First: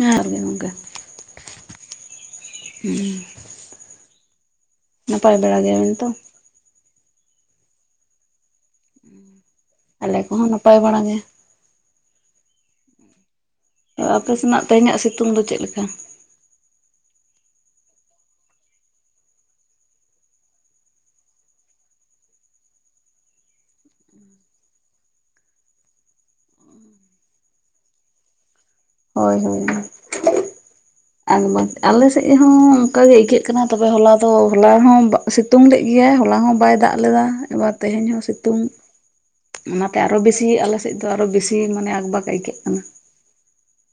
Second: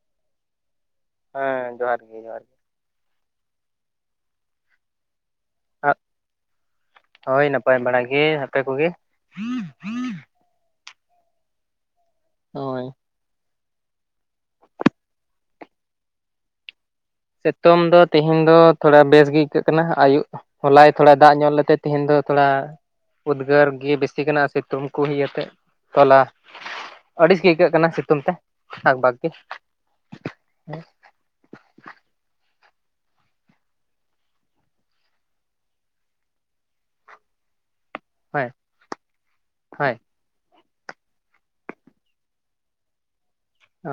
ᱦᱮᱸ ᱜᱮ ᱜᱚᱝᱠᱟ ᱦᱮᱸ ᱡᱚᱦᱟᱨ ᱜᱮ ᱡᱚᱦᱟᱨ ᱜᱮ᱾ ᱱᱟᱯᱟᱭ ᱵᱟᱲᱟ ᱜᱮᱭᱟ ᱵᱤᱱ ᱛᱚ? ᱦᱳᱭ ᱱᱟᱯᱟᱭ ᱵᱟᱲᱟ ᱜᱮ ᱦᱟᱯᱮ ᱠᱚᱜᱮ? ᱟᱞᱮ ᱠᱚᱦᱚᱸ ᱱᱟᱯᱟᱭ ᱵᱟᱲᱟ ᱜᱮ᱾ ᱦᱳᱭ ᱟᱯᱮ ᱥᱮᱱᱟᱜ ᱛᱮᱦᱮᱧᱟᱜ ᱥᱤᱛᱩᱝ ᱫᱚ ᱪᱮᱫ ᱞᱮᱠᱟ? ᱥᱤᱛᱩᱝ ᱫᱚ ᱛᱮᱦᱮᱧ ᱫᱚ ᱛᱷᱚᱲᱟ ᱵᱮᱥ ᱜᱮ ᱟᱹᱭᱠᱟᱹᱜ ᱠᱟᱱᱟ ᱟᱹᱭᱩᱵ ᱦᱚᱞᱟᱭ ᱛᱷᱚᱲᱟ ᱫᱟᱜ ᱧᱚᱜ ᱞᱮᱜᱛᱮ ᱛᱮᱦᱮᱧ ᱫᱚ ᱛᱷᱚᱲᱟ ᱩᱫᱽᱜᱟᱹᱨ ᱜᱮ ᱵᱮᱥᱤ ᱠᱟᱱᱟ ᱥᱤᱛᱩᱝ ᱠᱚ ᱦᱩᱭ ᱟᱛᱮ ᱛᱚᱞᱟ ᱟᱹᱲᱤᱥ ᱜᱮ ᱟᱹᱭᱠᱟᱹᱜ ᱠᱟᱱᱟ ᱥᱤᱛᱩᱝ ᱛᱮ ᱟᱠᱵᱟᱠ ᱜᱮ ᱦᱳᱭ ᱦᱳᱭ ᱟᱞᱮ ᱥᱮᱫ ᱦᱚᱸ ᱚᱱᱠᱟ ᱜᱮ ᱟᱹᱭᱠᱟᱹᱜ ᱠᱟᱱᱟ ᱛᱚᱵᱮ ᱦᱚᱞᱟ ᱫᱚ ᱦᱚᱞᱟ ᱦᱚᱸ ᱥᱤᱛᱩᱝ ᱞᱮᱫ ᱜᱮᱭᱭᱟ ᱦᱚᱞᱟ ᱦᱚᱸ ᱵᱟᱭ ᱫᱟᱜ ᱞᱮᱫᱟ ᱮᱵᱟᱨ ᱛᱮᱦᱮᱧ ᱦᱚᱸ ᱦᱳᱭ ᱥᱤᱛᱩᱝ ᱦᱳᱭ ᱚᱱᱟᱛᱮ ᱟᱨᱚ ᱵᱮᱥᱤ ᱟᱞᱮ ᱥᱮᱫ ᱫᱚ ᱟᱨᱚ ᱵᱮᱥᱤ ᱢᱟᱱᱮ ᱟᱠᱵᱟᱟᱜᱽ ᱟᱹᱭᱠᱟᱹᱜ ᱠᱟᱱᱟ ᱚ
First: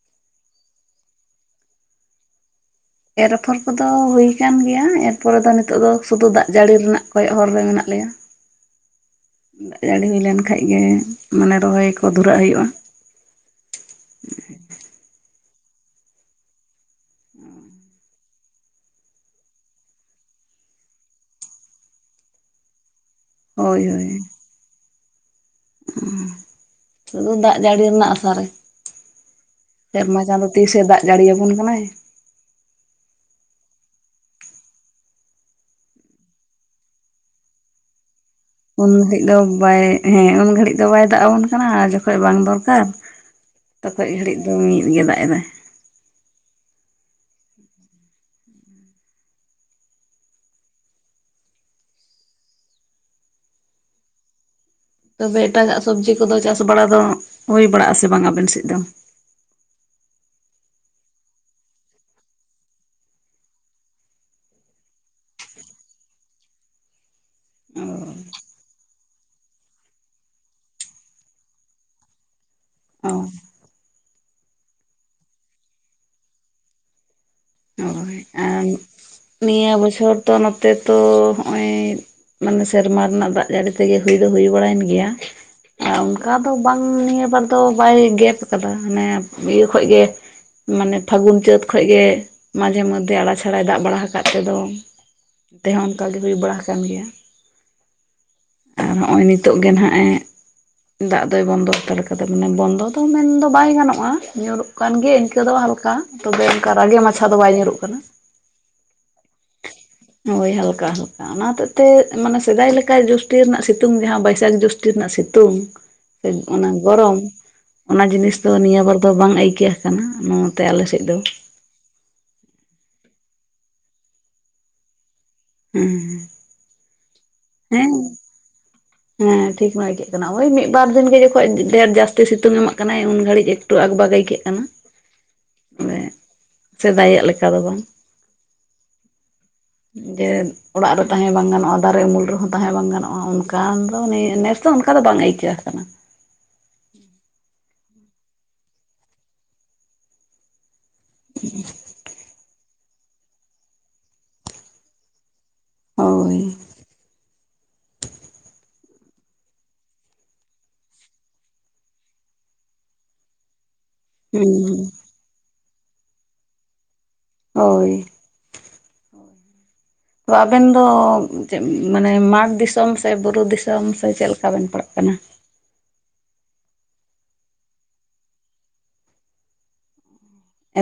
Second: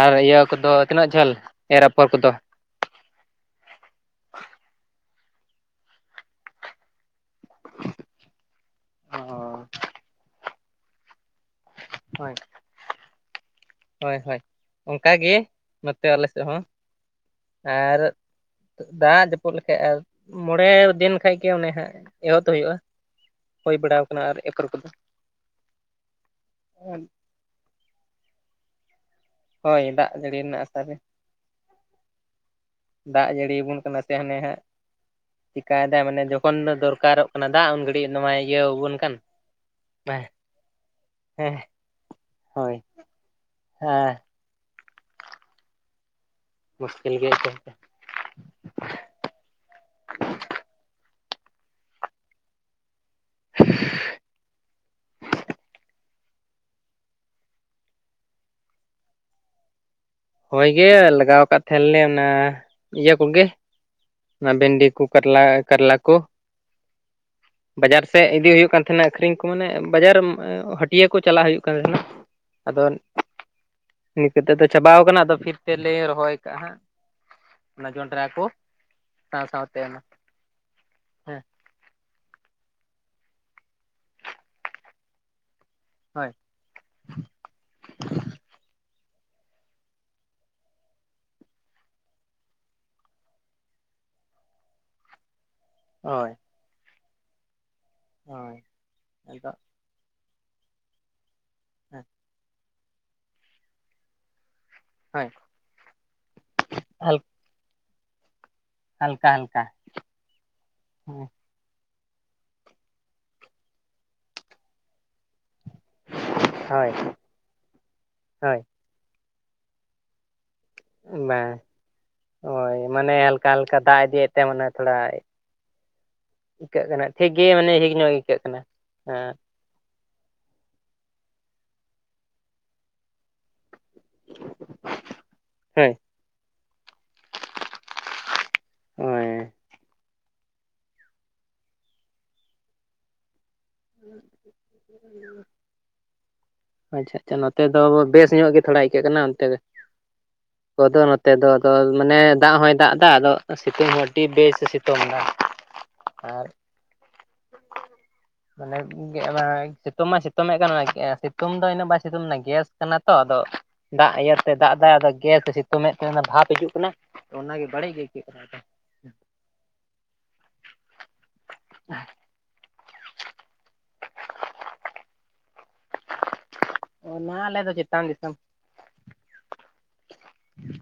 ᱟᱨ ᱤᱭᱟᱹ ᱠᱚᱫᱚ ᱛᱤᱱᱟᱹᱜ ᱡᱷᱟᱹᱞ ᱮᱨ ᱟᱯᱷᱚᱨ ᱠᱚᱫᱚ ᱮᱨ ᱟᱯᱷᱚᱨ ᱠᱚᱫᱚ ᱦᱩᱭ ᱟᱠᱟᱱ ᱜᱮᱭᱟ ᱮᱨᱯᱚᱨᱮ ᱫᱚ ᱱᱤᱛᱚᱜ ᱫᱚ ᱥᱩᱫᱷᱩ ᱫᱟᱜ ᱡᱟᱹᱲᱤ ᱨᱮᱱᱟᱜ ᱠᱚᱭᱚᱜ ᱦᱚᱨ ᱨᱮ ᱢᱮᱱᱟᱜ ᱞᱮᱭᱟ ᱚ ᱫᱟᱜ ᱡᱟᱹᱲᱤ ᱦᱩᱭ ᱞᱮᱱ ᱠᱷᱟᱡ ᱜᱮ ᱢᱟᱱᱮ ᱨᱚᱦᱚᱭ ᱠᱚ ᱦᱳᱭ ᱫᱷᱩᱨᱟᱹᱜ ᱦᱩᱭᱩᱜᱼᱟ ᱦᱳᱭ ᱦᱳᱭ ᱚᱱᱠᱟᱜᱮ ᱱᱚᱛᱮ ᱟᱞᱮ ᱥᱮᱫ ᱦᱚᱸ ᱟᱨ ᱫᱟᱜ ᱡᱟᱹᱯᱩᱫ ᱞᱮᱠᱷᱟᱡ ᱟᱨ ᱢᱚᱬᱮ ᱫᱤᱱ ᱠᱷᱟᱱ ᱜᱮ ᱚᱱᱮ ᱦᱟᱸᱜ ᱮᱦᱚᱵ ᱫᱚ ᱦᱩᱭᱩᱜᱼᱟ ᱦᱩᱭ ᱵᱟᱲᱟᱣ ᱠᱟᱱᱟ ᱨᱮ ᱟᱯᱷᱚᱨ ᱠᱚᱫᱚ ᱥᱩᱫᱩ ᱫᱟᱜ ᱡᱟᱹᱲᱤ ᱨᱮᱱᱟᱜ ᱟᱥᱟ ᱨᱮ ᱦᱳᱭ ᱫᱟᱜ ᱥᱮᱨᱢᱟ ᱡᱟᱹᱲᱤ ᱪᱟᱸᱫᱚ ᱨᱮᱱᱟᱜ ᱟᱥᱟ ᱛᱤᱥᱮ ᱨᱮ ᱫᱟᱜ ᱡᱟᱹᱲᱤ ᱭᱟᱵᱚᱱ ᱠᱟᱱᱟᱭ ᱫᱟᱜ ᱡᱟᱹᱲᱤᱭᱟᱵᱚᱱ ᱠᱟᱱᱟ ᱥᱮ ᱦᱟᱱᱮ ᱦᱟᱸᱜ ᱪᱮᱠᱟᱭᱫᱟᱭ ᱢᱟᱱᱮ ᱡᱚᱠᱷᱚᱱ ᱫᱚᱨᱠᱟᱨᱚᱜ ᱠᱟᱱᱟ ᱫᱟᱜ ᱩᱱ ᱜᱷᱟᱹᱲᱤᱡ ᱱᱚᱣᱟᱭ ᱩᱱ ᱤᱭᱟᱹᱣᱟᱵᱚᱱ ᱠᱟᱱ ᱜᱷᱟᱹᱲᱤᱡ ᱫᱚ ᱵᱟᱭ ᱦᱮᱸ ᱩᱱ ᱜᱷᱟᱹᱲᱤᱡ ᱫᱚ ᱵᱟᱭ ᱫᱟᱜ ᱟᱵᱚᱱ ᱦᱮᱸ ᱠᱟᱱᱟ ᱟᱨ ᱡᱚᱠᱷᱚᱱ ᱵᱟᱝ ᱦᱳᱭ ᱫᱚᱨᱠᱟᱨ ᱛᱚᱠᱷᱚᱱ ᱦᱮᱸ ᱜᱷᱟᱹᱲᱤᱡ ᱫᱚ ᱢᱤᱫ ᱜᱮ ᱫᱟᱜ ᱮᱫᱟᱭ ᱢᱩᱥᱠᱤᱞ ᱜᱮᱭᱟ ᱪᱮ ᱦᱮᱪᱮ [unintelligible] ᱛᱚᱵᱮ ᱮᱴᱟᱜᱟᱜ ᱥᱚᱵᱡᱤ ᱠᱚᱫᱚ ᱪᱟᱥ ᱵᱟᱲᱟ ᱫᱚ ᱦᱩᱭ ᱵᱟᱲᱟᱜ ᱟᱥᱮ ᱵᱟᱝ ᱟᱵᱮᱱ ᱥᱮᱫ ᱫᱚ ᱦᱳᱭ ᱜᱮ ᱞᱟᱜᱟᱣ ᱠᱟᱫ ᱛᱟᱦᱮᱱ ᱞᱮ ᱚᱱᱟ ᱤᱭᱟᱹ ᱠᱚᱜᱮ ᱚᱱᱟ ᱵᱷᱮᱱᱰᱤ ᱠᱚ ᱠᱟᱨᱞᱟ ᱠᱟᱨᱞᱟ ᱠᱚ ᱵᱟᱡᱟᱨ ᱥᱮᱫ ᱤᱫᱤ ᱦᱩᱭᱩᱜ ᱠᱟᱱ ᱛᱟᱦᱮᱱᱟ ᱟᱹᱠᱷᱨᱤᱧ ᱠᱚ ᱢᱟᱱᱮ ᱵᱟᱡᱟᱨ ᱦᱟᱹᱴᱤᱭᱟᱹ ᱠᱚ ᱪᱟᱞᱟᱜ ᱦᱩᱭᱩᱜ ᱠᱟᱱ ᱛᱟᱦᱮᱱᱟ ᱟᱫᱚ ᱚ ᱱᱤᱛᱮᱫᱚ ᱪᱟᱵᱟᱟᱣ ᱠᱟᱱᱟ ᱟᱫᱚ ᱯᱷᱤᱨ ᱛᱮᱞᱮ ᱨᱚᱦᱚᱭ ᱠᱟᱜᱼᱟ ᱦᱟᱸᱜ ᱚᱱᱟ ᱦᱳᱭ ᱡᱚᱱᱰᱨᱟ ᱠᱚ ᱟᱨ ᱥᱟᱶ ᱱᱤᱭᱟᱹ ᱥᱟᱶᱛᱮ ᱚᱱᱟ ᱵᱚᱪᱷᱚᱨ ᱫᱚ ᱱᱚᱛᱮ ᱛᱚ ᱦᱮᱸ ᱱᱚ-ᱚᱜ ᱢᱟᱱᱮ ᱥᱮᱨᱢᱟ ᱚᱱᱟ ᱫᱟᱜ ᱡᱟᱹᱲᱤ ᱛᱮᱜᱮ ᱦᱩᱭ ᱫᱚ ᱦᱩᱭ ᱵᱟᱲᱟᱭᱮᱱ ᱜᱮᱭᱟ ᱦᱳᱭ ᱚᱱᱠᱟ ᱫᱚ ᱵᱟᱝ ᱱᱤᱭᱟᱹ ᱵᱟᱨ ᱫᱚ ᱵᱟᱭ ᱜᱮᱯ ᱟᱠᱟᱫᱟ ᱢᱟᱱᱮ ᱤᱭᱟᱹ ᱠᱷᱚᱡ ᱜᱮ ᱢᱟᱱᱮ ᱯᱷᱟᱹᱜᱩᱱ ᱪᱟᱹᱛ ᱠᱷᱚᱡ ᱜᱮ ᱢᱟᱡᱷᱮ ᱢᱚᱫᱽᱫᱷᱮ ᱟᱲᱟ ᱪᱷᱟᱲᱟᱭ ᱫᱟᱜ ᱵᱟᱲᱟ ᱟᱠᱟᱫ ᱛᱮᱫᱚ ᱮᱱᱛᱮᱦᱚᱸ ᱚᱱᱠᱟᱜ ᱜᱮ ᱦᱳᱭ ᱦᱩᱭ ᱵᱟᱲᱟ ᱟᱠᱟᱱ ᱜᱮᱭᱟ ᱦᱳᱭ ᱟᱨ ᱦᱚᱸᱜᱼᱚᱭ ᱟᱫᱚ ᱱᱤᱛᱳᱜ ᱜᱮ ᱱᱟᱦᱟᱜ ᱮ ᱫᱟᱜ ᱫᱚᱭ ᱵᱚᱱᱫᱚ ᱦᱟᱛᱟᱲ ᱦᱮᱸ ᱠᱟᱫᱟ ᱢᱟᱱᱮ ᱵᱚᱱᱫᱚ ᱫᱚ ᱢᱮᱱᱫᱚ ᱵᱟᱭ ᱜᱟᱱᱚᱜᱼᱟ ᱧᱩᱨᱩᱜ ᱦᱩᱭᱩᱜ ᱠᱟᱱ ᱜᱮᱭᱟ ᱦᱳᱭ ᱤᱱᱠᱟᱹ ᱫᱚ ᱦᱟᱞᱠᱟ ᱛᱚᱵᱮ ᱚᱱᱠᱟ ᱨᱟᱜᱮ ᱢᱟᱪᱷᱟ ᱦᱟᱞᱠᱟ ᱫᱚ ᱵᱟᱭ ᱧᱩᱨᱩᱜ ᱠᱟᱱᱟ ᱦᱟᱞᱠᱟ ᱦᱳᱭ ᱦᱟᱞᱠᱟ ᱦᱟᱞᱠᱟ ᱦᱮᱸ ᱚᱱᱟ ᱦᱚᱛᱮᱡ ᱛᱮ ᱢᱟᱱᱮ ᱥᱮᱫᱟᱭ ᱞᱮᱠᱟ ᱡᱳᱥᱴᱤ ᱨᱮᱱᱟᱜ ᱥᱤᱛᱩᱝ ᱡᱟᱦᱟᱸ ᱵᱟᱹᱭᱥᱟᱹᱠᱷ ᱡᱩᱥᱴᱤ ᱨᱮᱱᱟᱜ ᱥᱤᱛᱩᱝ ᱚᱱᱟ ᱦᱳᱭ ᱜᱚᱨᱚᱢ ᱚᱱᱟ ᱡᱤᱱᱤᱥ ᱫᱚ ᱦᱳᱭ ᱱᱤᱭᱟᱹ ᱵᱟᱨ ᱫᱚ ᱵᱟᱝ ᱟᱹᱭᱠᱟᱹᱜ ᱟᱠᱟᱱᱟ ᱱᱚᱣᱟ ᱛᱮ ᱟᱞᱮ ᱥᱮᱫ ᱫᱚ ᱵᱟᱝ ᱦᱳᱭ ᱢᱟᱱᱮ ᱦᱟᱞᱠᱟ ᱦᱟᱞᱠᱟ ᱫᱟᱜ ᱤᱫᱤᱭᱮᱫ ᱛᱮ ᱢᱟᱱᱮ ᱛᱷᱚᱲᱟ ᱦᱮᱸ ᱦᱮ ᱟᱹᱭᱠᱟᱹᱜ ᱠᱟᱱᱟ ᱴᱷᱤᱠ ᱜᱮ ᱢᱟᱱᱮ ᱦᱷᱤᱠ ᱧᱚᱜ ᱟᱹᱭᱠᱟᱹᱜ ᱠᱟᱱᱟ ᱦᱮᱸ ᱴᱷᱤᱠ ᱢᱟ ᱟᱹᱭᱠᱟᱹᱜ ᱠᱟᱱᱟ ᱳᱭ ᱢᱤᱫ ᱵᱟᱨ ᱫᱤᱱ ᱜᱮ ᱡᱚᱠᱷᱚᱱ ᱰᱷᱮᱨ ᱡᱟᱹᱥᱛᱤ ᱥᱤᱛᱩᱝ ᱮᱢᱟᱜ ᱠᱟᱱᱟᱭ ᱩᱱ ᱜᱷᱟᱹᱲᱤᱡ ᱞᱟᱹᱴᱩ ᱟᱠᱵᱟᱠ ᱟᱹᱭᱠᱟᱹᱜ ᱠᱟᱱᱟ ᱦᱳᱭ ᱵᱮ ᱥᱮᱫᱟᱭᱟᱜ ᱞᱮᱠᱟ ᱫᱚ ᱵᱟᱝ ᱦᱳᱭ ᱡᱮ ᱚᱲᱟᱜ ᱨᱮ ᱛᱟᱦᱮᱸ ᱵᱟᱝ ᱜᱟᱱᱚᱜᱼᱟ ᱫᱟᱨᱮ ᱩᱢᱩᱞ ᱨᱮᱦᱚᱸ ᱛᱟᱦᱮᱸ ᱵᱟᱝ ᱜᱟᱱᱚᱜᱼᱟ ᱠᱷᱟᱱ ᱫᱚ ᱱᱮᱥ ᱫᱚ ᱚᱱᱠᱟ ᱫᱚ ᱵᱟᱝ ᱟᱹᱭᱠᱟᱹᱣ ᱟᱠᱟᱱᱟ ᱚᱱᱛᱮ ᱫᱚ ᱵᱮᱥ ᱧᱚᱜ ᱜᱮ ᱛᱷᱚᱲᱟ ᱟᱹᱭᱠᱟᱹᱜ ᱠᱟᱱᱟ ᱚᱱᱛᱮ ᱫᱚ ᱠᱚᱫᱚ ᱱᱚᱛᱮ ᱫᱚ ᱟᱫᱚ ᱢᱟᱱᱮ ᱫᱟᱜ ᱦᱚᱭ ᱫᱟᱜ ᱮᱫᱟ ᱟᱫᱚ ᱥᱤᱛᱩᱝ ᱦᱚᱸ ᱟᱹᱰᱤ ᱵᱮᱥ ᱮ ᱥᱤᱛᱩᱝ ᱮᱫᱟ ᱾ ᱦᱚᱭ ᱢᱟᱱᱮ ᱥᱤᱛᱩᱝ ᱢᱟᱭ ᱥᱤᱛᱩᱝ ᱮᱫ ᱠᱟᱱᱟᱭ ᱥᱤᱛᱩᱝ ᱫᱚ ᱤᱱᱟᱹ ᱩᱱᱟᱹᱜ ᱵᱟᱭ ᱥᱤᱛᱩᱝ ᱮᱱᱟ ᱜᱮᱥ ᱠᱟᱱᱟ ᱛᱚ ᱟᱫᱚ ᱫᱟᱜ ᱤᱭᱟ ᱛᱮ ᱫᱟᱜ ᱦᱩᱸ ᱫᱟᱭ ᱟᱫᱚ ᱜᱮᱥ ᱥᱮ ᱥᱤᱛᱩᱝᱮᱫ ᱛᱮ ᱵᱷᱟᱯ ᱦᱤᱡᱩᱜ ᱠᱟᱱᱟ ᱾ ᱚᱱᱟ ᱜᱮ ᱵᱟᱲᱤᱡ ᱦᱳᱭ ᱜᱮ [unintelligible] ᱛᱚ ᱟᱵᱮᱱ ᱫᱚ ᱢᱟᱱᱮ ᱢᱟᱨᱴᱷ ᱫᱤᱥᱚᱢ ᱥᱮ ᱵᱩᱨᱩ ᱫᱤᱥᱚᱢ ᱥᱮ ᱪᱮᱫ ᱞᱮᱠᱟ ᱵᱮᱱ ᱯᱟᱲᱟᱜ ᱠᱟᱱᱟ? ᱚᱱᱟ ᱟᱞᱮ ᱫᱚ ᱪᱮᱛᱟᱱ ᱫᱤᱥᱚᱢ᱾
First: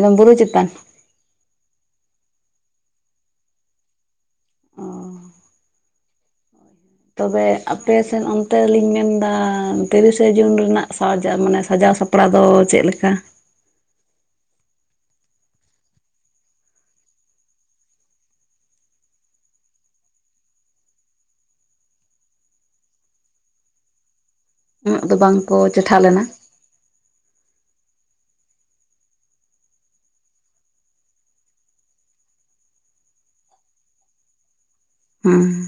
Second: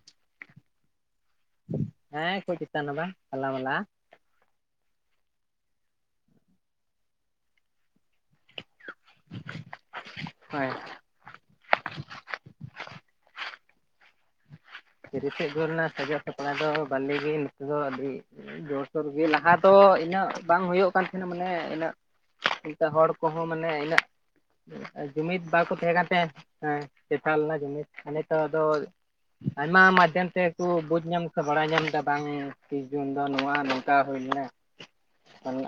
ᱮᱫᱚᱢ ᱵᱩᱨᱩ ᱪᱮᱛᱟᱱ ᱦᱮᱸ ᱠᱟᱹᱡ ᱪᱮᱛᱟᱱ ᱦᱚ ᱵᱟᱝ ᱛᱟᱞᱟ ᱢᱟᱞᱟ ᱾ ᱚ ᱛᱚᱵᱮ ᱟᱯᱮ ᱥᱮᱫ ᱚᱱᱛᱮ ᱞᱤᱧ ᱢᱮᱱᱫᱟ ᱛᱤᱨᱤᱥᱟ ᱡᱩᱱ ᱦᱳᱭ ᱨᱮᱱᱟᱜ ᱥᱟᱡᱟᱣ ᱢᱟᱱᱮ ᱥᱟᱡᱟᱣ ᱥᱟᱯᱲᱟᱣ ᱫᱚ ᱪᱮᱫ ᱞᱮᱠᱟ? ᱛᱤᱨᱤᱥᱟ ᱡᱩᱱ ᱨᱮᱱᱟᱜ ᱥᱟᱡᱟᱣ ᱥᱟᱯᱲᱟᱣ ᱫᱚ ᱵᱷᱟᱞᱤ ᱜᱮ ᱱᱤᱛᱮ ᱫᱚ ᱟᱹᱰᱤ ᱡᱚᱨ ᱥᱚᱨ ᱜᱮ ᱞᱟᱦᱟ ᱫᱚ ᱤᱱᱟᱹᱜ ᱵᱟᱝ ᱦᱩᱭᱩᱜ ᱠᱟᱱ ᱛᱟᱦᱮᱱᱟ ᱢᱟᱱᱮ ᱤᱱᱟᱹᱜ ᱚᱱᱠᱟ ᱦᱚᱲ ᱠᱚᱦᱚᱸ ᱢᱟᱱᱮ ᱤᱱᱟᱹᱜ ᱩᱱᱟᱹᱜ ᱫᱚ ᱡᱩᱢᱤᱫ ᱵᱟᱝᱠᱚ ᱵᱟᱠᱚ ᱪᱮᱴᱷᱟ ᱛᱟᱦᱮᱸ ᱠᱟᱱ ᱞᱮᱱᱟ ᱛᱟᱦᱮᱸ ᱦᱮᱸ᱾ [unintelligible] ᱡᱩᱢᱤᱫᱽ ᱱᱤᱛᱚᱜ ᱫᱚ ᱟᱭᱢᱟ ᱢᱟᱫᱽᱫᱷᱚᱢ ᱛᱮᱠᱚ ᱵᱩᱡ ᱧᱟᱢ ᱥᱮ ᱵᱟᱲᱟᱭ ᱧᱟᱢ ᱮᱫᱟ ᱵᱟᱝ ᱛᱤᱥ ᱡᱩᱱ ᱫᱚ ᱱᱚᱣᱟ ᱱᱚᱝᱠᱟ ᱦᱩᱭ ᱞᱮᱱᱟ ᱾ [inaudible]